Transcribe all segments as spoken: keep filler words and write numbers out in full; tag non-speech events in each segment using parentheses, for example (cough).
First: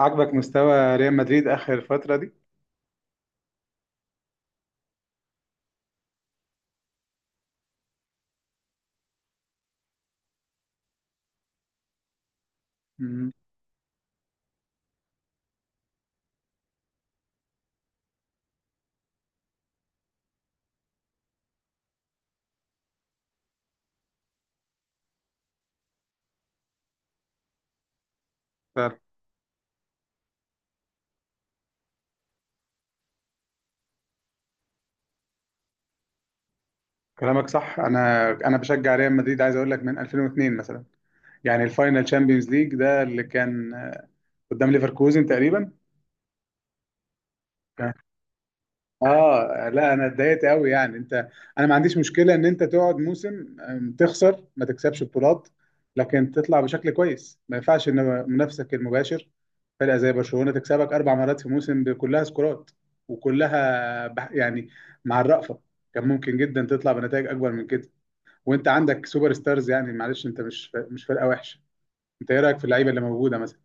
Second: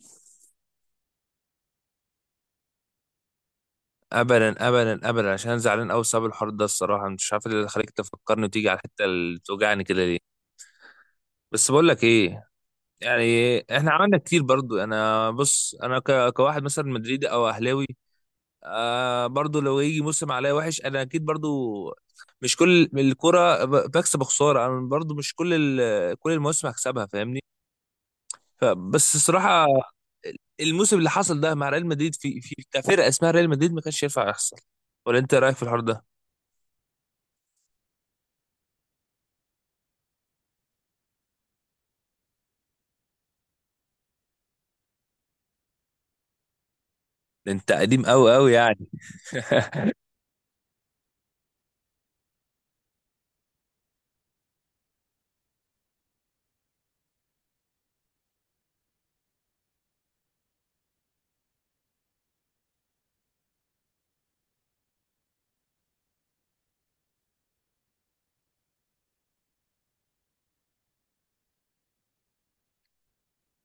عاجبك مستوى ريال مدريد اخر فتره دي؟ ابدا ابدا ابدا، عشان أنا زعلان قوي بسبب الحوار ده. الصراحه مش عارف إيه اللي خليك تفكرني وتيجي على الحته اللي توجعني كده ليه. بس بقول لك ايه، مم. يعني احنا عملنا كتير برضو. انا بص، انا ك... كواحد مثلا مدريدي او اهلاوي. آه، برضو لو يجي موسم عليا وحش انا اكيد برضو. مش كل الكرة ب- بكسب خسارة، انا برضو مش كل ال... كل المواسم هكسبها، فاهمني؟ فعلا. فبس الصراحه، الموسم اللي حصل ده مع ريال مدريد في في كفرقه اسمها ريال مدريد ما كانش ينفع يحصل. ولا انت رايك في الحوار ده؟ كلامك صح. انا انا بشجع ريال مدريد، عايز اقول لك من ألفين و اثنين مثلا. يعني الفاينل تشامبيونز ليج ده اللي كان قدام ليفركوزن تقريبا. ده انت كان- قديم قوي قوي يعني. اه لا انا اتضايقت قوي يعني. انت، انا ما عنديش مشكله ان انت تقعد موسم أم، تخسر ما تكسبش بطولات، لكن تطلع بشكل كويس. ما ينفعش ان منافسك المباشر فرقه زي برشلونه تكسبك اربع مرات في موسم، كلها سكورات وكلها بح- يعني. مع الرأفه، كان ممكن جدا تطلع بنتائج اكبر من كده وانت عندك سوبر ستارز. يعني معلش، انت مش ف- مش فرقه وحشه. انت ايه رايك في اللعيبه اللي موجوده مثلا؟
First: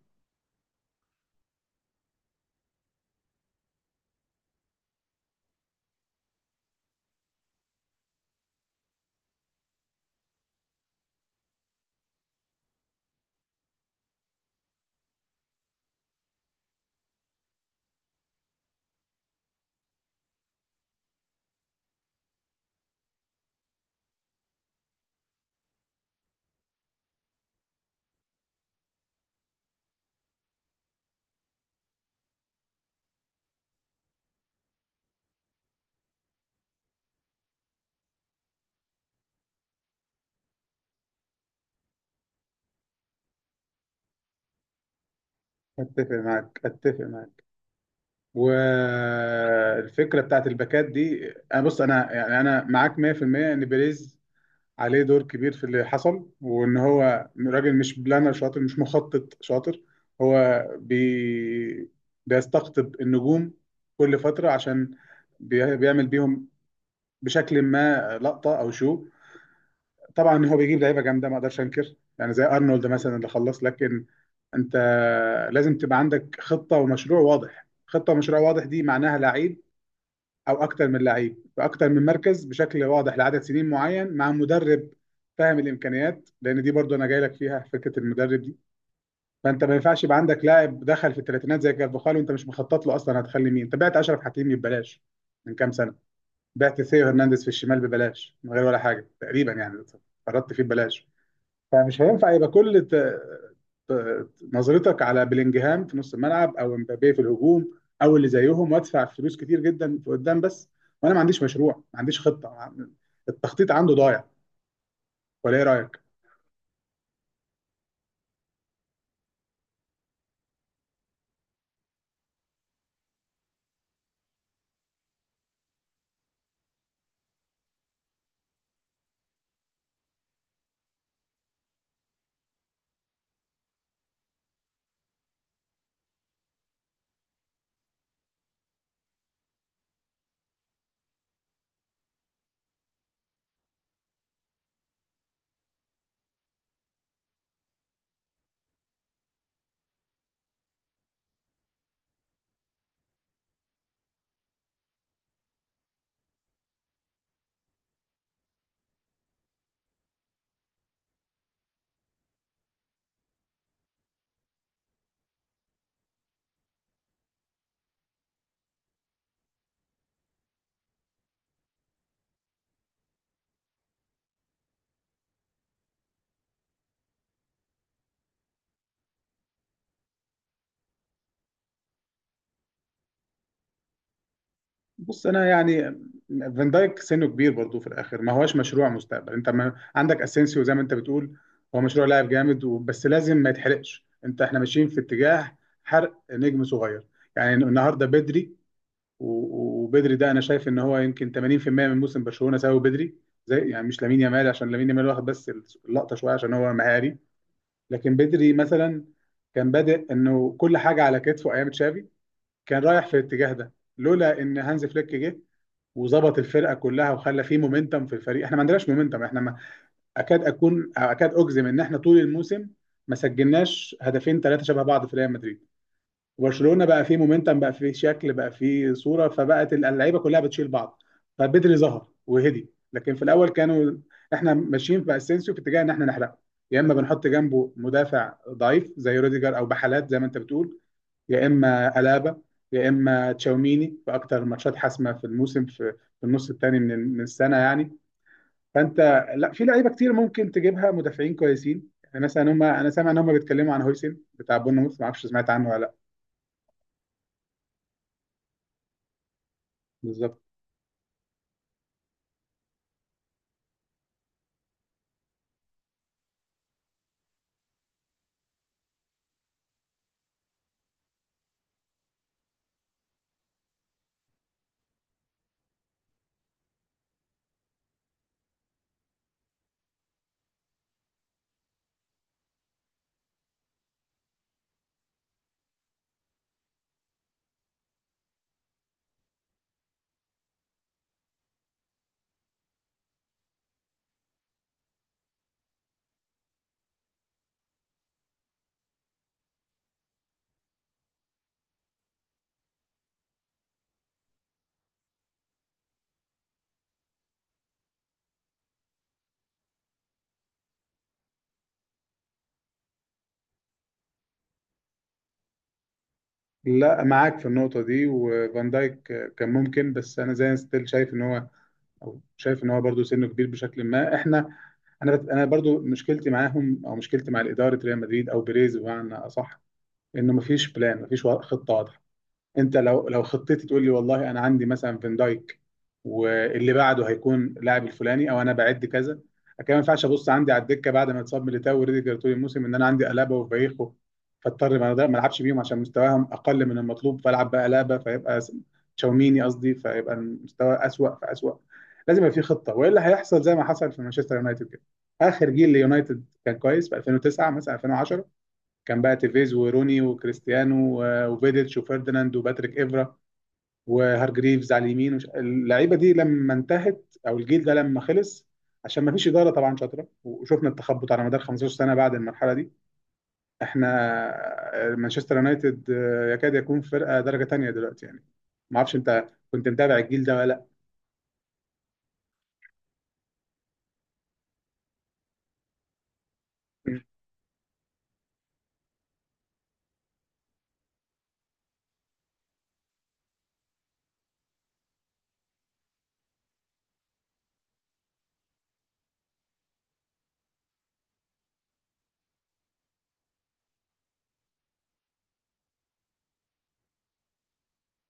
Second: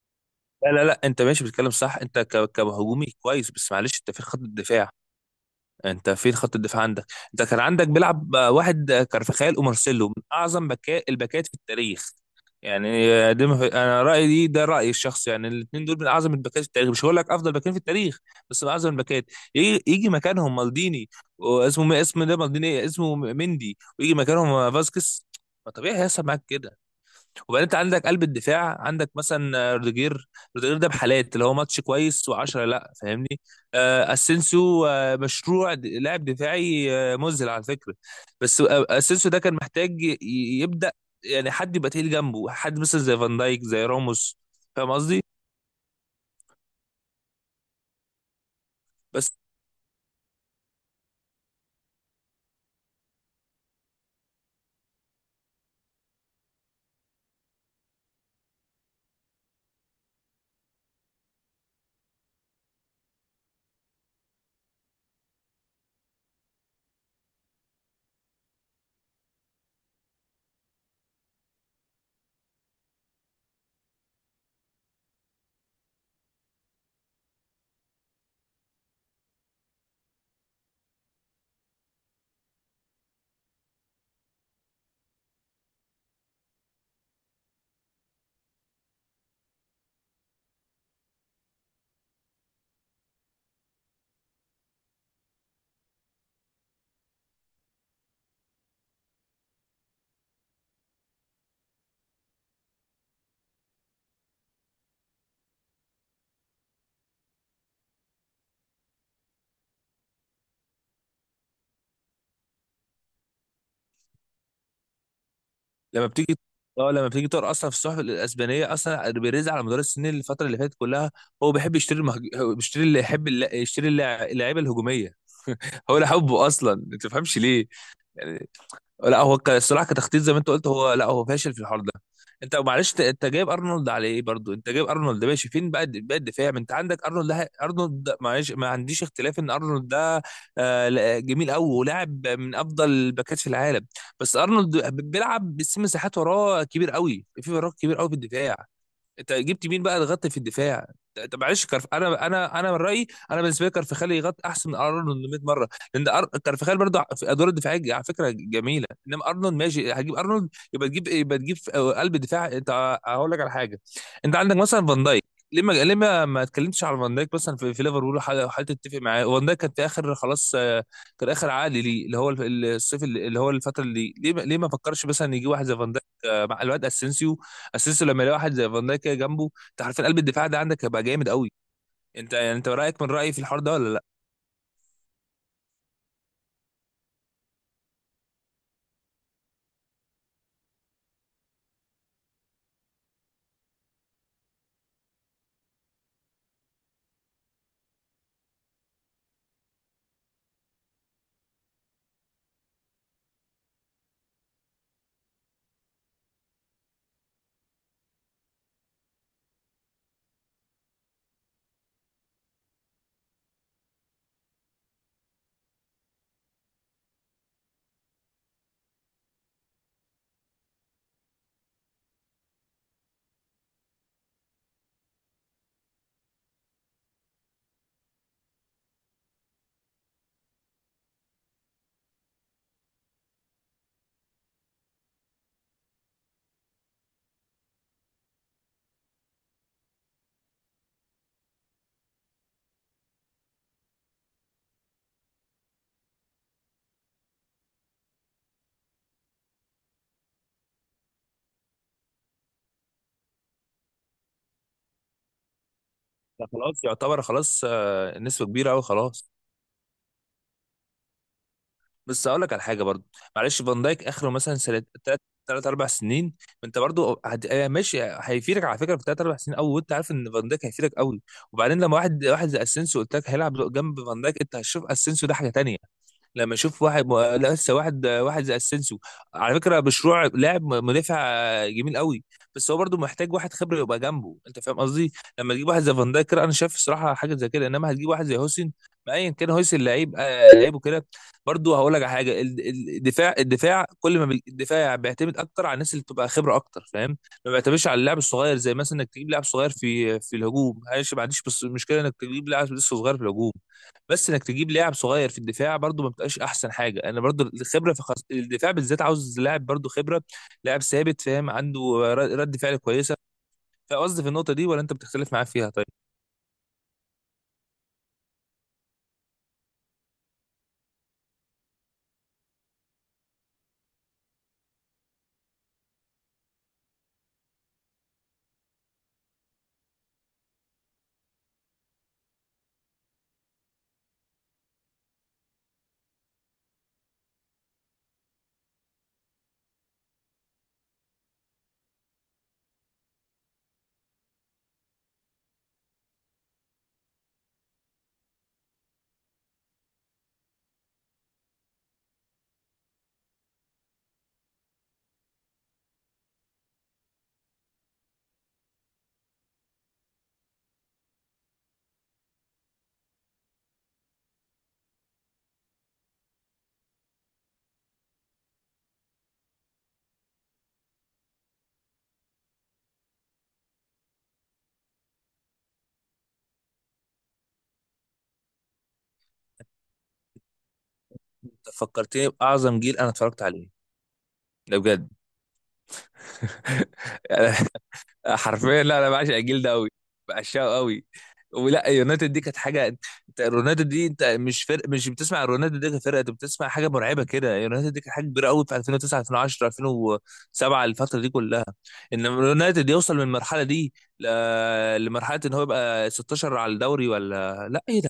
لا لا لا، انت ماشي بتتكلم صح. انت ك- كهجومي كويس، بس معلش انت فين خط الدفاع؟ انت فين خط الدفاع عندك؟ انت كان عندك بيلعب آه، واحد، آه، كارفخال ومارسيلو من اعظم بكاء الباكات في التاريخ. يعني آه، دي ما في- انا رايي دي، ده رايي الشخصي. يعني الاثنين دول من اعظم الباكات في التاريخ، مش هقول لك افضل باكين في التاريخ بس من اعظم الباكات. يجي, يجي مكانهم مالديني، واسمه اسمه ده مالديني، اسمه مندي، ويجي مكانهم آه، فاسكيز. ما طبيعي هيحصل معاك كده. وبعدين انت عندك قلب الدفاع عندك مثلا آه، روديجير. روديجير ده بحالات، اللي هو ماتش كويس وعشرة لا، فاهمني؟ آه، اسينسيو آه، مشروع د- لاعب دفاعي آه، مذهل على فكره. بس آه، اسينسيو ده كان محتاج ي- يبدا، يعني حد يبقى تقيل جنبه، حد مثلا زي فان دايك زي راموس، فاهم قصدي؟ اتفق معاك، اتفق معاك. بس والفكره بتاعت الباكات دي، انا بص، انا يعني، انا معاك مية في المية ان بيريز عليه دور كبير في اللي حصل، وان هو راجل مش بلانر شاطر، مش مخطط شاطر. هو بي... بيستقطب النجوم كل فترة، عشان بي... بيعمل بيهم بشكل ما، لقطة او شو. طبعا هو بيجيب لعيبة جامدة، ما اقدرش انكر، يعني زي ارنولد مثلا اللي خلص. لكن انت لازم تبقى عندك خطة ومشروع واضح. خطة ومشروع واضح دي معناها لعيب او اكتر من لعيب في اكتر من مركز بشكل واضح لعدد سنين معين، مع مدرب فاهم الامكانيات، لان دي برضو انا جاي لك فيها، فكره المدرب دي. فانت ما ينفعش يبقى عندك لاعب دخل في الثلاثينات زي كارفاخال وانت مش مخطط له اصلا. هتخلي مين؟ انت بعت اشرف حكيمي ببلاش من كام سنه، بعت ثيو هرنانديز في الشمال ببلاش من غير ولا حاجه تقريبا يعني، قرضت فيه ببلاش. فمش هينفع يبقى كل ت... ت- نظرتك على بلينجهام في نص الملعب او امبابيه في الهجوم او اللي زيهم، وادفع فلوس كتير جدا في قدام بس، وانا ما عنديش مشروع، ما عنديش خطه ما- التخطيط عنده ضايع، ولا ايه رايك؟ لما بتيجي، اه لما بتيجي تقرا اصلا في الصحف الاسبانيه، اصلا بيريز على مدار السنين الفتره اللي فاتت كلها هو بيحب يشتري المهج... هو بيشتري اللي يحب، الل- يشتري اللع- اللعيبه الهجوميه. هو ده حبه اصلا، ما تفهمش ليه يعني. لا هو ك- الصراحه كتخطيط زي ما انت قلت، هو لا هو فاشل في الحوار ده. انت معلش ت- انت جايب ارنولد على ايه؟ برضو انت جايب ارنولد ده ماشي، فين بقى الد- بقى الدفاع؟ ما انت عندك ارنولد ده، ارنولد ده- معلش ما عنديش اختلاف ان ارنولد ده آه، لا- جميل قوي ولاعب من افضل الباكات في العالم. بس ارنولد ب- بيلعب بس مساحات، وراه كبير قوي في وراه كبير قوي في الدفاع. انت جبت مين بقى يغطي في الدفاع؟ انت معلش كرف، انا انا انا من رايي، انا بالنسبه لي كارفخال يغطي احسن من ارنولد ميه مره. لان أر... كارفخال برضه في ادوار الدفاعيه على فكره جميله. انما ارنولد ماشي، هتجيب ارنولد يبقى تجيب يبقى تجيب في قلب دفاع. انت هقول لك على حاجه، انت عندك مثلا فان دايك. ليه ما ليه ما ما اتكلمتش على فان دايك مثلا في, في ليفربول؟ وحاول وحاول تتفق معاه. فان دايك كان في اخر خلاص، آه، كان اخر عقد ليه، اللي هو الف- الصيف، اللي اللي هو الفتره، اللي ليه ما- ليه ما فكرش مثلا يجي واحد زي فان دايك آه، مع الواد اسينسيو؟ اسيستو لما يلاقي واحد زي فان دايك كده جنبه، انت عارفين قلب الدفاع ده عندك هيبقى جامد قوي. انت يعني انت رايك من رايي في الحوار ده ولا لا؟ بص انا يعني، فان دايك سنه كبير برضه في الاخر، ما هوش مشروع مستقبل. انت ما عندك اسينسيو زي ما انت بتقول، هو مشروع لاعب جامد و- بس لازم ما يتحرقش. انت، احنا ماشيين في اتجاه حرق نجم صغير. يعني النهارده بدري و- وبدري ده انا شايف ان هو يمكن تمانين في المية من موسم برشلونه سببه بدري. زي يعني مش لامين يامال، عشان لامين يامال واخد بس اللقطه شويه عشان هو مهاري، لكن بدري مثلا كان بادئ انه كل حاجه على كتفه ايام تشافي. كان رايح في الاتجاه ده لولا ان هانز فليك جه وظبط الفرقه كلها وخلى فيه مومنتم في الفريق. احنا ما عندناش مومنتم. احنا ما اكاد اكون اكاد اجزم ان احنا طول الموسم ما سجلناش هدفين ثلاثه شبه بعض في ريال مدريد. وبرشلونه بقى فيه مومنتم، بقى فيه شكل، بقى فيه صوره، فبقت اللعيبه كلها بتشيل بعض. فبدري ظهر وهدي، لكن في الاول كانوا، احنا ماشيين في اسينسيو في اتجاه ان احنا نحرقه. يا اما بنحط جنبه مدافع ضعيف زي روديجر او بحالات زي ما انت بتقول، يا اما الابا، يا اما تشاوميني في اكتر ماتشات حاسمه في الموسم، في في النص الثاني من من السنه يعني. فانت، لا، في لعيبه كتير ممكن تجيبها مدافعين كويسين. يعني مثلا هم انا سامع ان هم بيتكلموا عن هويسن بتاع بورنموث، ما اعرفش سمعت عنه ولا لا. ده خلاص يعتبر خلاص، آه، نسبه كبيره قوي خلاص. بالظبط. بس اقول لك على حاجه برضو، معلش فان دايك اخره مثلا سنه ثلاث، ثلاث اربع سنين. انت برضو هت- آه، ماشي هيفيدك على فكره في ثلاث اربع سنين قوي، وانت عارف ان فان دايك هيفيدك قوي. وبعدين لما واحد واحد زي اسينسيو قلت لك هيلعب جنب فان دايك، انت هتشوف اسينسيو ده حاجه تانيه. لما اشوف واحد م... لا، لسه واحد واحد زي اسينسيو، على فكره مشروع لاعب مدافع جميل قوي. بس هو برضو محتاج واحد خبره يبقى جنبه، انت فاهم قصدي؟ لما تجيب واحد زي فان دايك كده، انا شايف الصراحه حاجه زي كده، انما هتجيب واحد زي هوسن، ما ايا كان هوسن لعيب، آه، لعيبه كده. برضو هقول لك على حاجه، ال- ال- الدفاع، الدفاع كل ما بي- الدفاع بيعتمد اكتر على الناس اللي بتبقى خبره اكتر، فاهم؟ ما بيعتمدش على اللاعب الصغير، زي مثلا انك تجيب لاعب صغير في في الهجوم. معلش، ما عنديش بس- مشكله انك تجيب لاعب لسه صغير في الهجوم، بس انك تجيب لاعب صغير في الدفاع برضو ما بتبقاش احسن حاجه. انا برضو الخبره في خص... الدفاع بالذات، عاوز لاعب برضو خبره، لاعب ثابت فاهم، عنده ر- رد فعل كويسه. فقصدي في النقطه دي، ولا انت بتختلف معايا فيها طيب؟ لا معاك في النقطة دي. وفان دايك كان ممكن، بس أنا زي ستيل شايف إن هو، أو شايف إن هو برضه سنه كبير بشكل ما. إحنا، أنا بت... أنا برضه مشكلتي معاهم، أو مشكلتي مع إدارة ريال مدريد أو بيريز بمعنى أصح، إنه مفيش بلان، مفيش وا- خطة. انت لو، لو خطتي تقول لي والله انا عندي مثلا فان دايك، واللي بعده هيكون لاعب الفلاني، او انا بعد كذا. لكن ما ينفعش ابص عندي على الدكه بعد ما اتصاب ميليتاو وريديجر طول الموسم، ان انا عندي الابا وفايخو فاضطر ما ما العبش بيهم عشان مستواهم اقل من المطلوب، فالعب بقى الابا، فيبقى س- تشاوميني قصدي، فيبقى المستوى اسوأ فاسوأ. لازم يبقى في خطه، والا هيحصل زي ما حصل في مانشستر يونايتد كده. اخر جيل ليونايتد كان كويس في ألفين وتسعه مثلا، ألفين وعشرة، كان بقى تيفيز وروني وكريستيانو و- وفيديتش وفيرديناند وباتريك إيفرا وهارجريفز على اليمين وش... اللعيبه دي لما انتهت، او الجيل ده لما خلص، عشان ما فيش اداره طبعا شاطره، وشفنا التخبط على مدار خمسة عشر سنه بعد المرحله دي. احنا آه، مانشستر يونايتد آه، يكاد يكون فرقه درجه تانية دلوقتي يعني. ما اعرفش انت كنت متابع الجيل ده ولا لا؟ أنت فكرتني باعظم جيل انا اتفرجت عليه، ده بجد. (laughs) حرفيا لا، انا بعشق الجيل ده قوي، بعشقه قوي. ولا يونايتد دي كانت حاجه! انت رونالدو دي، انت مش فرق، مش بتسمع رونالدو دي كفرقه، انت بتسمع حاجه مرعبه كده. يونايتد دي كانت حاجه كبيره قوي في الفين وتسعة الفين وعشرة الفين وسبعة، الفتره دي كلها. ان يونايتد يوصل من المرحله دي ل- لمرحله ان هو يبقى ستاشر على الدوري؟ ولا لا ايه ده؟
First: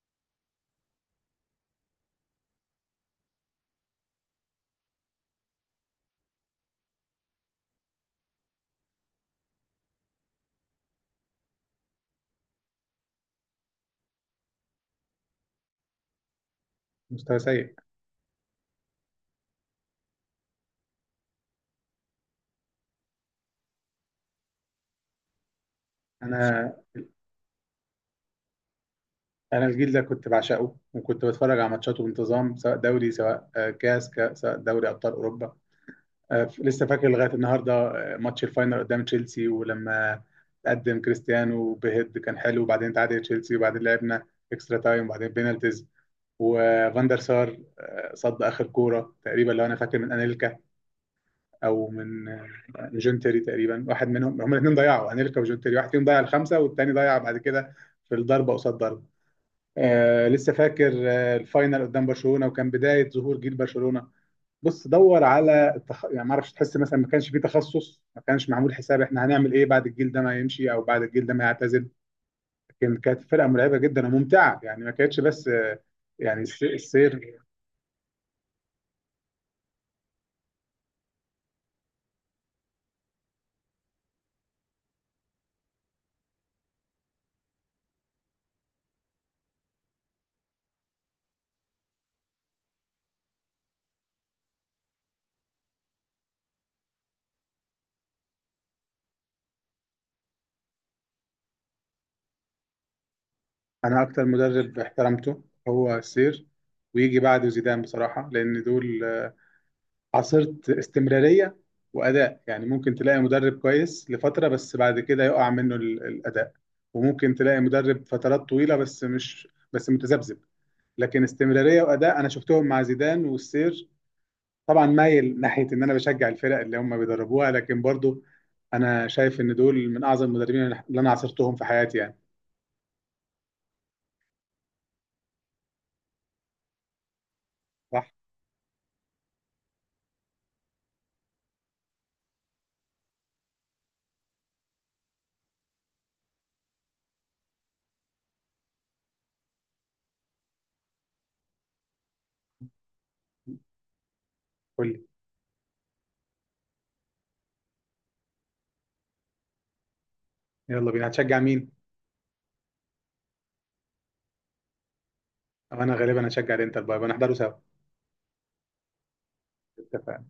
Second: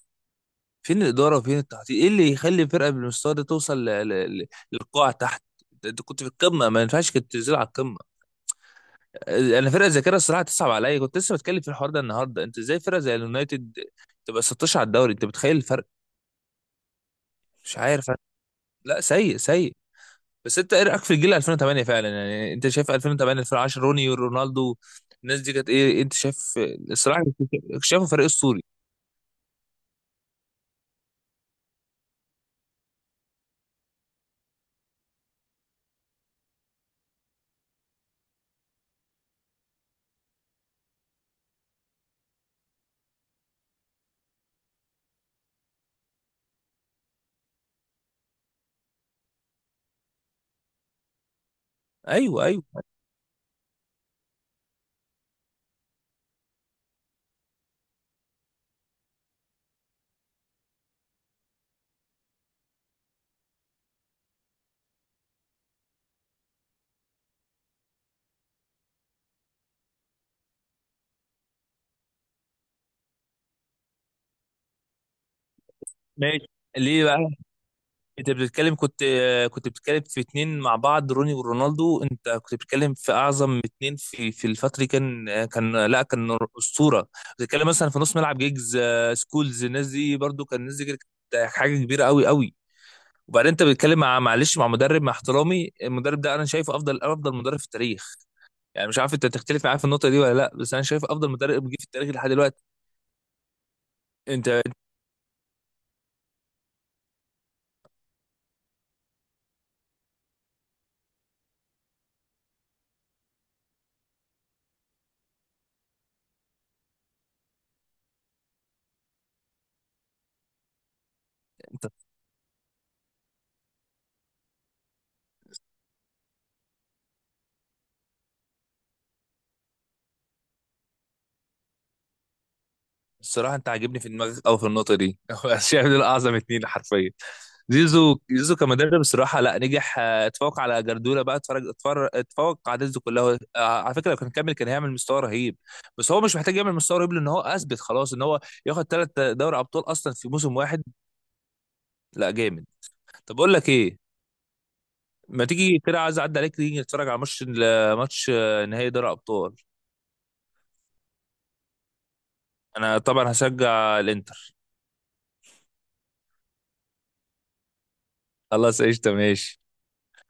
فين الاداره وفين التخطيط؟ ايه اللي يخلي فرقه بالمستوى ده توصل ل- ل- ل- للقاع تحت؟ انت كنت في القمه، ما ينفعش كنت تنزل على. انا فرقه زي كده الصراحه تصعب عليا، كنت لسه بتكلم في الحوار ده النهارده. انت ازاي فرقه زي اليونايتد تبقى السادس عشر على الدوري؟ انت متخيل الفرق؟ مستوى سيء. مش عارف أنا. لا، سيء سيء. بس انت ايه رايك في الجيل الفين وتمانية فعلا؟ يعني انت شايف الفين وتمانية الفين وعشرة، روني ورونالدو، الناس دي كانت ايه انت شايف؟ انا، الصراحه كنت شايفه فريق اسطوري. انا الجيل ده كنت بعشقه، وكنت بتفرج على ماتشاته بانتظام، سواء دوري، سواء آه، كاس ك- سواء دوري ابطال اوروبا. آه، لسه فاكر لغايه النهارده آه، ماتش الفاينل قدام تشيلسي، ولما قدم كريستيانو بهيد كان حلو، وبعدين تعادل تشيلسي، وبعدين لعبنا اكسترا تايم، وبعدين بينالتيز، وفاندر سار آه، صد اخر كوره تقريبا لو انا فاكر من انيلكا، او من ايوه آه، ايوه، من جون تيري تقريبا، واحد منهم، هم الاثنين ضيعوا، انيلكا وجون تيري، واحد فيهم ضيع الخمسه والتاني ضيع بعد كده، في الضربه قصاد ضربه. آه لسه فاكر آه الفاينل قدام برشلونه، وكان بدايه ظهور جيل برشلونه. بص دور على التخ... يعني ما اعرفش، تحس مثلا ما كانش في تخصص، ما كانش معمول حساب احنا هنعمل ايه بعد الجيل ده ما يمشي، او بعد الجيل ده ما يعتزل. لكن كانت فرقه مرعبه جدا وممتعه يعني، ما كانتش بس آه، يعني ماشي. الس- ليه بقى؟ السير. انت بتتكلم، كنت كنت بتتكلم في اتنين مع بعض، روني ورونالدو. انت كنت بتتكلم في اعظم اتنين في في الفتره دي. كان كان لا كان اسطوره. بتتكلم مثلا في نص ملعب، جيجز، آه، سكولز، الناس دي برضو كان، الناس دي كانت حاجه كبيره قوي قوي. وبعدين انت بتتكلم مع، معلش مع مدرب، مع احترامي المدرب ده انا شايفه افضل افضل مدرب في التاريخ. يعني مش عارف انت تختلف معايا في النقطه دي ولا لا، بس انا شايف افضل مدرب جه في التاريخ لحد دلوقتي. انا اكتر انت مدرب احترمته هو السير، ويجي بعده زيدان بصراحه، لان دول آه، عصرة استمراريه واداء. يعني ممكن تلاقي مدرب كويس لفتره، بس بعد كده يقع منه ال- الاداء، وممكن تلاقي مدرب فترات طويله بس مش، بس متذبذب. لكن استمراريه انت واداء انا شفتهم مع زيدان والسير. طبعا مايل ناحيه ان انا بشجع الفرق اللي هم بيدربوها، لكن برضو انا شايف ان دول من اعظم المدربين اللي انا عاصرتهم في حياتي يعني. الصراحة أنت عاجبني في دماغك أوي في النقطة دي. (laughs) هو شايف دول أعظم اتنين حرفيا. صح. زيزو زيزو كمدرب الصراحة، لا نجح، آه، اتفوق على جاردولا بقى. اتفرج اتفرج اتفوق على زيزو كلها. آه، على فكرة لو كان كمل كان هيعمل مستوى رهيب. بس هو مش محتاج يعمل مستوى رهيب لأن هو أثبت خلاص إن هو ياخد ثلاث دوري أبطال أصلا في موسم واحد. لا جامد. طب أقول لك إيه؟ قول لي. ما تيجي كده، عايز أعدي عليك تيجي نتفرج على ماتش، ماتش آه، نهائي دوري أبطال. يلا بينا. هتشجع مين؟ أنا طبعا هشجع الإنتر. أو انا غالبا هشجع الانتر، بقى بنحضره سوا. خلاص قشطة، ماشي. اتفقنا.